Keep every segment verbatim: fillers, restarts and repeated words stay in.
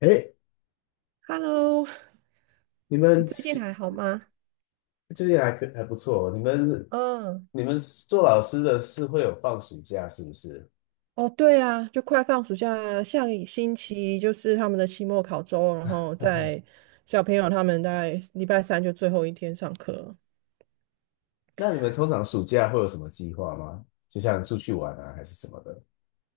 哎，Hello，你你们最近是还好吗？最近还可还不错哦，你们嗯，你们做老师的是会有放暑假是不是？哦，对啊，就快放暑假，下个星期就是他们的期末考周，然后在 小朋友他们大概礼拜三就最后一天上课了那你们通常暑假会有什么计划吗？就像出去玩啊，还是什么的？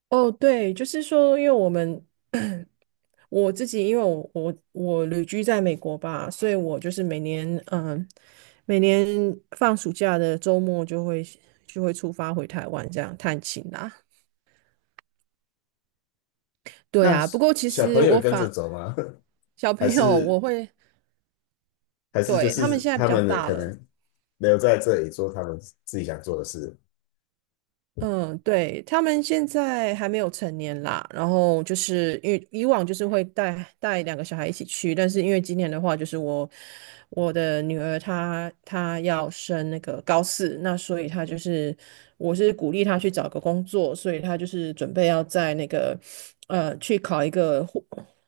哦，对，就是说，因为我们 我自己，因为我我我旅居在美国吧，所以我就是每年嗯，每年放暑假的周末就会就会出发回台湾这样探亲啦。对那啊，不过其小实朋友我也跟着反走吗？小 还朋友我是会。还是就对，他们是现在比他较们的大可了。能留在这里做他们自己想做的事？嗯，对，他们现在还没有成年啦，然后就是因为以往就是会带带两个小孩一起去，但是因为今年的话，就是我我的女儿她她要升那个高四，那所以她就是我是鼓励她去找个工作，所以她就是准备要在那个呃去考一个护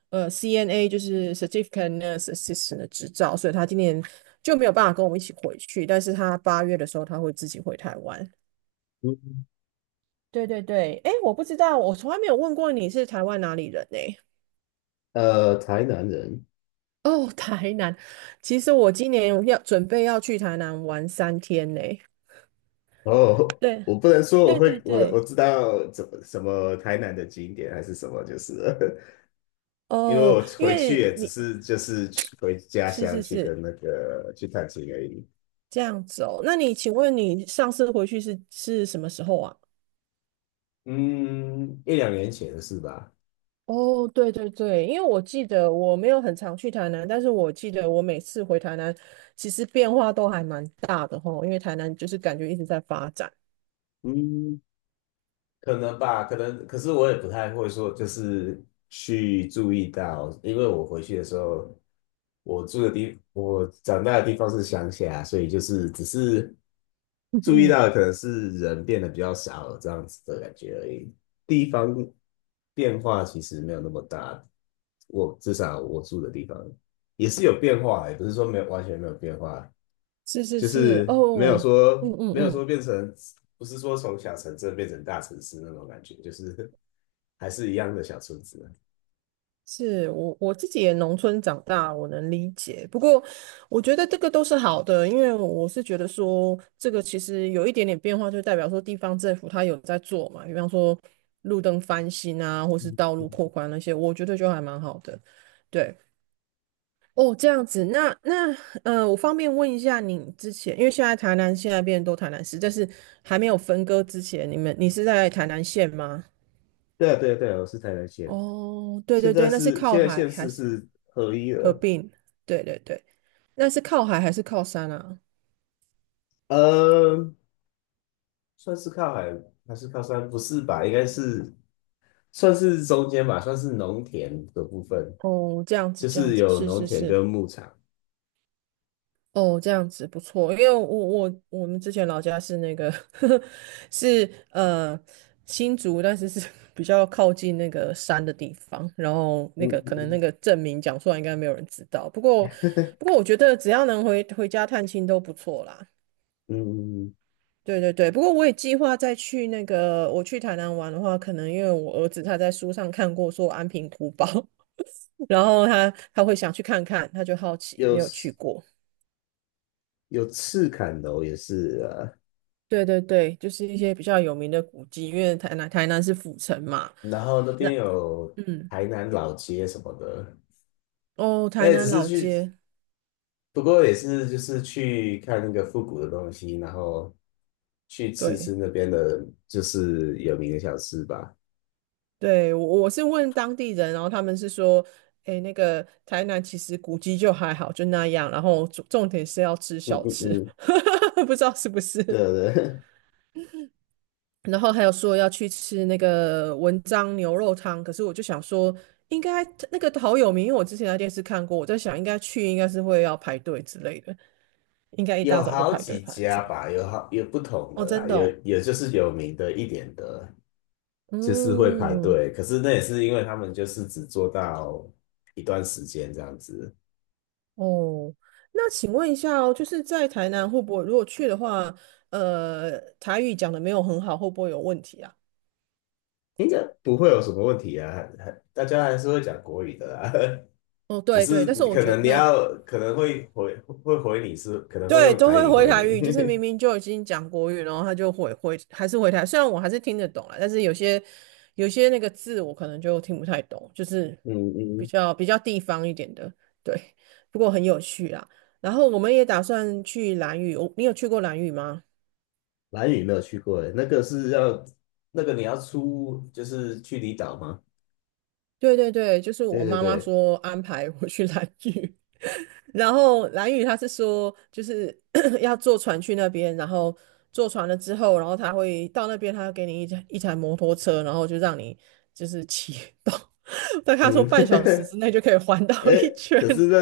呃 C N A 就是 Certificate Nurse Assistant 的执照，所以她今年就没有办法跟我们一起回去，但是她八月的时候她会自己回台湾。嗯，对对对，哎，我不知道，我从来没有问过你是台湾哪里人呢、呃，台南人。哦，台南。其实我今年要准备要去台南玩三天呢、哦，对我不能说我对对会，我我对，知道怎么什么台南的景点还是什么，就是了因为哦，我因回去为也只你是就是去回家是乡是去是跟那个去探亲而已。这样子哦。那你请问你上次回去是是什么时候啊？嗯，一两年前是吧。哦，对对对，因为我记得我没有很常去台南，但是我记得我每次回台南，其实变化都还蛮大的吼，因为台南就是感觉一直在发展。嗯，可能吧，可能，可是我也不太会说，就是去注意到，因为我回去的时候，我住的地，我长大的地方是乡下，所以就是只是 注意嗯到的可能是人变得比较少了这样子的感觉而已，地方变化其实没有那么大，我至少我住的地方也是有变化，也不是说没有完全没有变化，是是就是，是没有哦，嗯说嗯没有说嗯，变成，不是说从小城镇变成大城市那种感觉，就是还是一样的小村子。是我我自己也农村长大，我能理解。不过我觉得这个都是好的，因为我是觉得说，这个其实有一点点变化，就代表说地方政府它有在做嘛，比方说路灯翻新啊，或是道路扩宽那些，我觉得就还蛮好的。对，哦，这样子，那那呃，我方便问一下你之前，因为现在台南现在变成都台南市，但是还没有分割之前，你们你是在台南县吗？对啊，对啊，对啊，我是台南县。哦，对现对在对，那是是靠现在海县还市是是合一合了。并？对对对，那是靠海还是靠山啊？嗯，算是靠海还是靠山？不是吧？应该是算是中间吧，算是农田的部分，哦，这样子就这样是子，有是农是田是，跟牧场。哦，这样子不错，因为我我我们之前老家是那个 是呃新竹，但是是 比较靠近那个山的地方，然后那嗯个可能那嗯个证明讲出来应该没有人知道，不过不过我觉得只要能回回家探亲都不错啦。嗯，对对对，不过我也计划再去那个，我去台南玩的话，可能因为我儿子他在书上看过说安平古堡，然后他他会想去看看，他就好奇，没有去有过。有赤坎楼也是啊。对对对，就是一些比较有名的古迹，因为台南台南是府城嘛。然后那边那有嗯，台南老街什么的。哦，那台也南只老是去，街，不过也是就是去看那个复古的东西，然后去吃对吃那边的，就是有名的小吃吧。对，我我是问当地人，然后他们是说，诶，那个台南其实古迹就还好，就那样，然后重重点是要吃嗯小嗯吃，嗯，不知道是不对是？对。然后还有说要去吃那个文章牛肉汤，可是我就想说，应该那个好有名，因为我之前在电视看过，我在想应该去应该是会要排队之类的，应该 一有大早就好排队几排很家长。吧，有好有不同哦，的真啦，的有哦，有就是有名的一点的，就是会排嗯，队，可是那也是因为他们就是只做到一段时间这样子。哦，那请问一下哦，就是在台南会不会如果去的话，呃，台语讲的没有很好，会不会有问题啊？应该不会有什么问题啊，还还大家还是会讲国语的啦。哦，只对对，是但是我可觉能你得要可能会回会回你是可能会对，用都台会语回回台语，就是你。明明就已经讲国语，然后他就回回还是回台，虽然我还是听得懂啦，但是有些有些那个字我可能就听不太懂，就是 嗯比嗯，较比较地方一点的，对，不过很有趣啦。然后我们也打算去兰屿，我你有去过兰屿吗？蓝屿没有去过耶，那个是要那个你要出就是去离岛吗？对对对，就是我对对妈妈对，说安排我去兰屿，然后蓝宇他是说，就是 要坐船去那边，然后坐船了之后，然后他会到那边，他会给你一台一台摩托车，然后就让你就是骑 到，但他说嗯。半小时之内就可以环岛 哎，一圈。可是那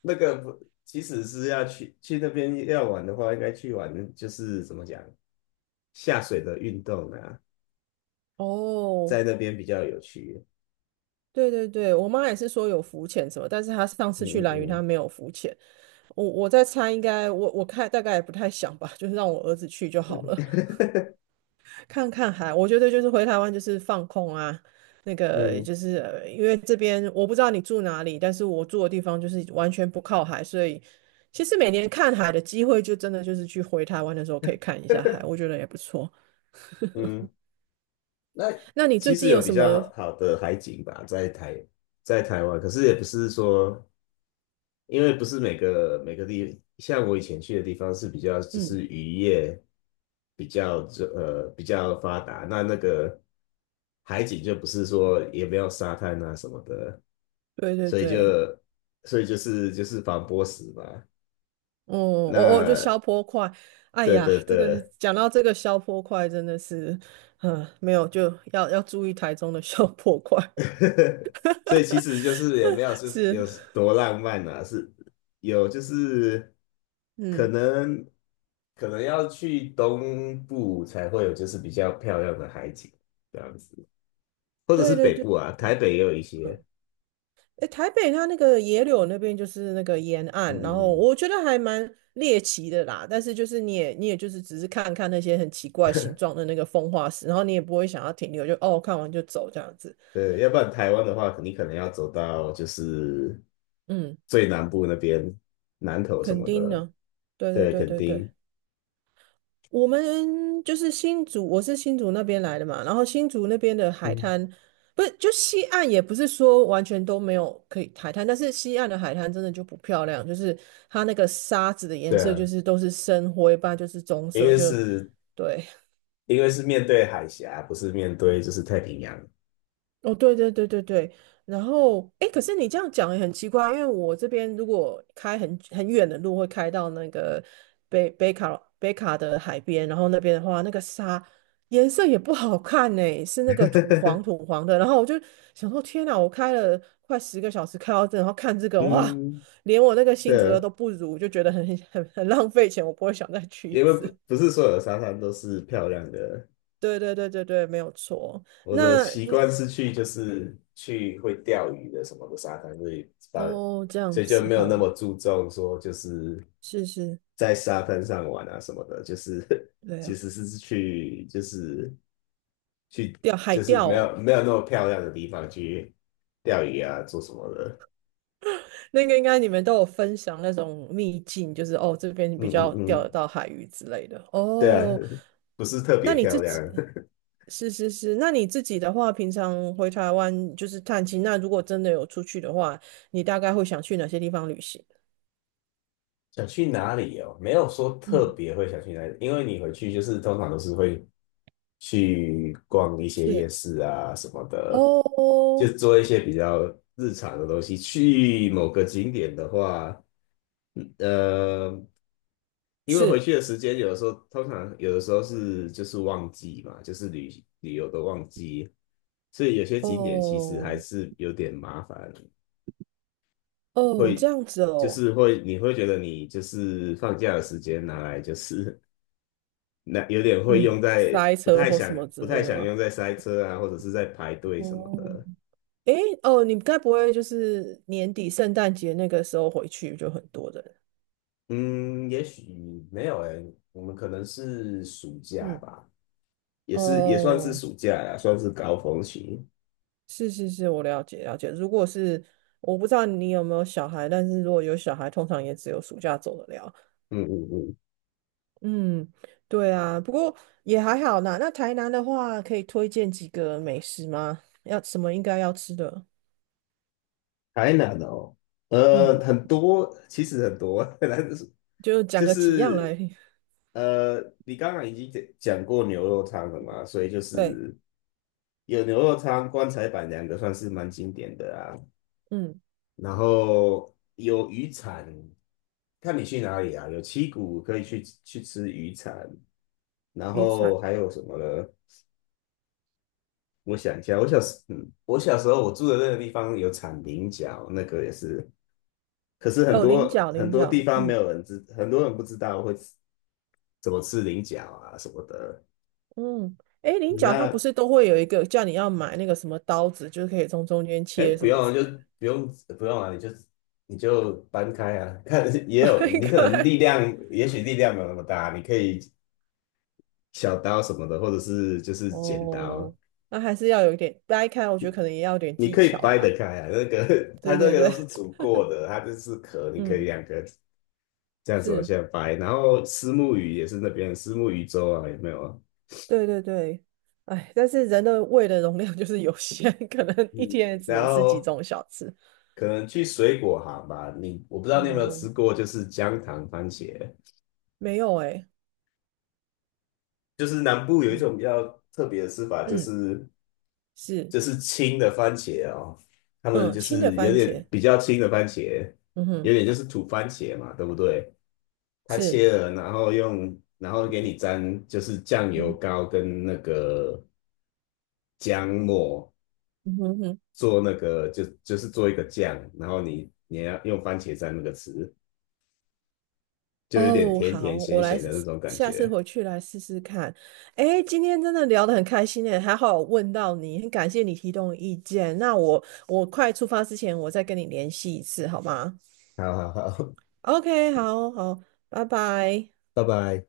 那个不，其实是要去去那边要玩的话，应该去玩就是怎么讲下水的运动啊，哦，在那边比较有趣。对对对，我妈也是说有浮潜什么，但是她上次去嗯蓝屿她嗯没有浮潜，我我在猜应该我我看大概也不太想吧，就是让我儿子去就好了。看看海，我觉得就是回台湾就是放空啊，那个嗯 嗯就是呃因为这边我不知道你住哪里，但是我住的地方就是完全不靠海，所以其实每年看海的机会就真的就是去回台湾的时候可以看一下海，我觉得也不错。嗯。那那你最其实近有有比什较么？好的海景吧，在台在台湾，可是也不是说，因为不是每个每个地，像我以前去的地方是比较就嗯，是渔业比较就呃比较发达，那那个海景就不是说也没有沙滩啊什么的，对对所以就对，所以就是就是防波石嘛。哦哦哦，就消那坡块，哎对呀，对这个对。讲到这个消坡块真的是，嗯，没有就要要注意台中的消坡块，所以其实就是也没有 是是，有多浪漫啊，是有就是可嗯，能可能要去东部才会有就是比较漂亮的海景这样子，或者对是对北对。对部啊，台北也有一些。嗯诶，台北它那个野柳那边就是那个沿嗯岸，然后嗯嗯，我觉得还蛮猎奇的啦。但是就是你也你也就是只是看看那些很奇怪形状的那个风化石，然后你也不会想要停留，就哦看完就走这样子。对，要不然台湾的话，肯定可能要走到就是嗯，最南部那边，南头什肯么定的。呢？对对对，对肯对对。定。我们就是新竹，我是新竹那边来的嘛，然后新竹那边的海嗯。滩，不是就西岸也不是说完全都没有可以海滩，但是西岸的海滩真的就不漂亮，就是它那个沙子的 颜对色啊，就是都是深灰吧，不然就是棕因色，为就是对。因为是面对海峡，不是面对就是太平洋。哦，对对对对对，然后哎，可是你这样讲也很奇怪，因为我这边如果开很很远的路，会开到那个北北卡北卡的海边，然后那边的话，那个沙颜色也不好看呢，是那个土黄 土黄的。然后我就想说，天哪，我开了快十个小时开到这，然后看这个，哇，嗯，连我那个新竹对的啊，都不如，就觉得很 很很浪费钱，我不会想再去一因为不次。不是所有的沙滩都是漂亮的。对对对对对，没有错。我的那那习惯是去就是去会钓鱼的什么的沙滩，所以把哦，这样所以就子没有那吼，么注重说就是是是。在沙滩上玩啊什么的，就是 对其啊，实是去就是去钓海就是钓没哦，有没有那么漂亮的地方去钓鱼啊做什么的。那个应该你们都有分享那种秘境，就是哦这边嗯比嗯较钓得嗯，到海鱼之类的对啊。哦。不是特那别你漂自亮。己 是是是，那你自己的话，平常回台湾就是探亲，那如果真的有出去的话，你大概会想去哪些地方旅行？想去哪里哦？没有说特嗯，别会想去哪里，因为你回去就是通常都是会去逛一些夜是市啊什么的，就哦，做一些比较日常的东西。去某个景点的话，嗯呃，因为回是去的时间有的时候，通常有的时候是就是旺季嘛，就是旅旅游的旺季，所以有些景点其实还哦是有点麻烦，哦这会样子就哦，是会你会觉得你就是放假的时间拿来就是那有点会嗯，用在塞不车太或什想么之不太类的想吗？用在塞车啊，或者是在排队什么哦，的。诶，哦，你该不会就是年底圣诞节那个时候回去就很多人？嗯，也许没有诶，我们可能是暑假嗯，吧。也是也算是哦，暑假呀，算是高峰期。是是是，我了解了解。如果是我不知道你有没有小孩，但是如果有小孩，通常也只有暑假走得了。嗯嗯嗯，嗯，对啊，不过也还好啦。那台南的话，可以推荐几个美食吗？要什么应该要吃的？台南哦，呃，嗯，很多，其实很多，但是就讲就个几样是来。呃，你刚刚已经讲讲过牛肉汤了嘛，所以就对，是有牛肉汤、棺材板两个算是蛮经典的啊。嗯，然后有鱼产，看你去哪里啊，有七股可以去去吃鱼产。然鱼产后还有什么呢？我想一下，我小时，嗯，我小时候我住的那个地方有产菱角，那个也是，可是很哦，菱多角，很菱多地角，方没嗯。有人知，很多人不知道会吃怎么吃菱角啊什么的。嗯，哎，菱角它不那是都会有一个叫你要买那个什么刀子，就是可以从中间哎，切不什么之用类就不用不用了，你就你就搬开啊，看也的，有掰你可能开。力量，也许力量没有那么大，你可以。小刀什么的，或者是就是剪刀，哦，那还是要有一点掰开，我觉得可能也要有点你技可以巧掰啦。得开啊。那个它对这对个都是对，煮过的，它就是壳，你可以嗯，两个这样子往是，下掰。然后虱目鱼也是那边虱目鱼粥啊，有没有？对对对。哎，但是人的胃的容量就是有限，可能一嗯，天也只然能吃几后种小吃。可能去水果行吧，你我不知道你有没有哦，吃过，就是姜糖番茄，没有哎、就是南部有一嗯种比较特别的吃法，就嗯，是是，就是青的番茄哦，他们嗯，就青的是有番茄，点比较青的番茄，嗯哼，有点就是土番茄嘛，对不对？它是，切了，然后用，然后给你沾，就是酱油嗯膏跟那个姜末嗯哼嗯哼做那个，就就是做一个酱，然后你你要用番茄蘸那个吃，就有点哦，甜好，甜咸我来咸试的那试，种感下次觉。回去来试试看。哎，今天真的聊得很开心诶，还好我问到你，很感谢你提供意见。那我我快出发之前，我再跟你联系一次，好吗好好好。？OK，好好，拜拜。拜拜。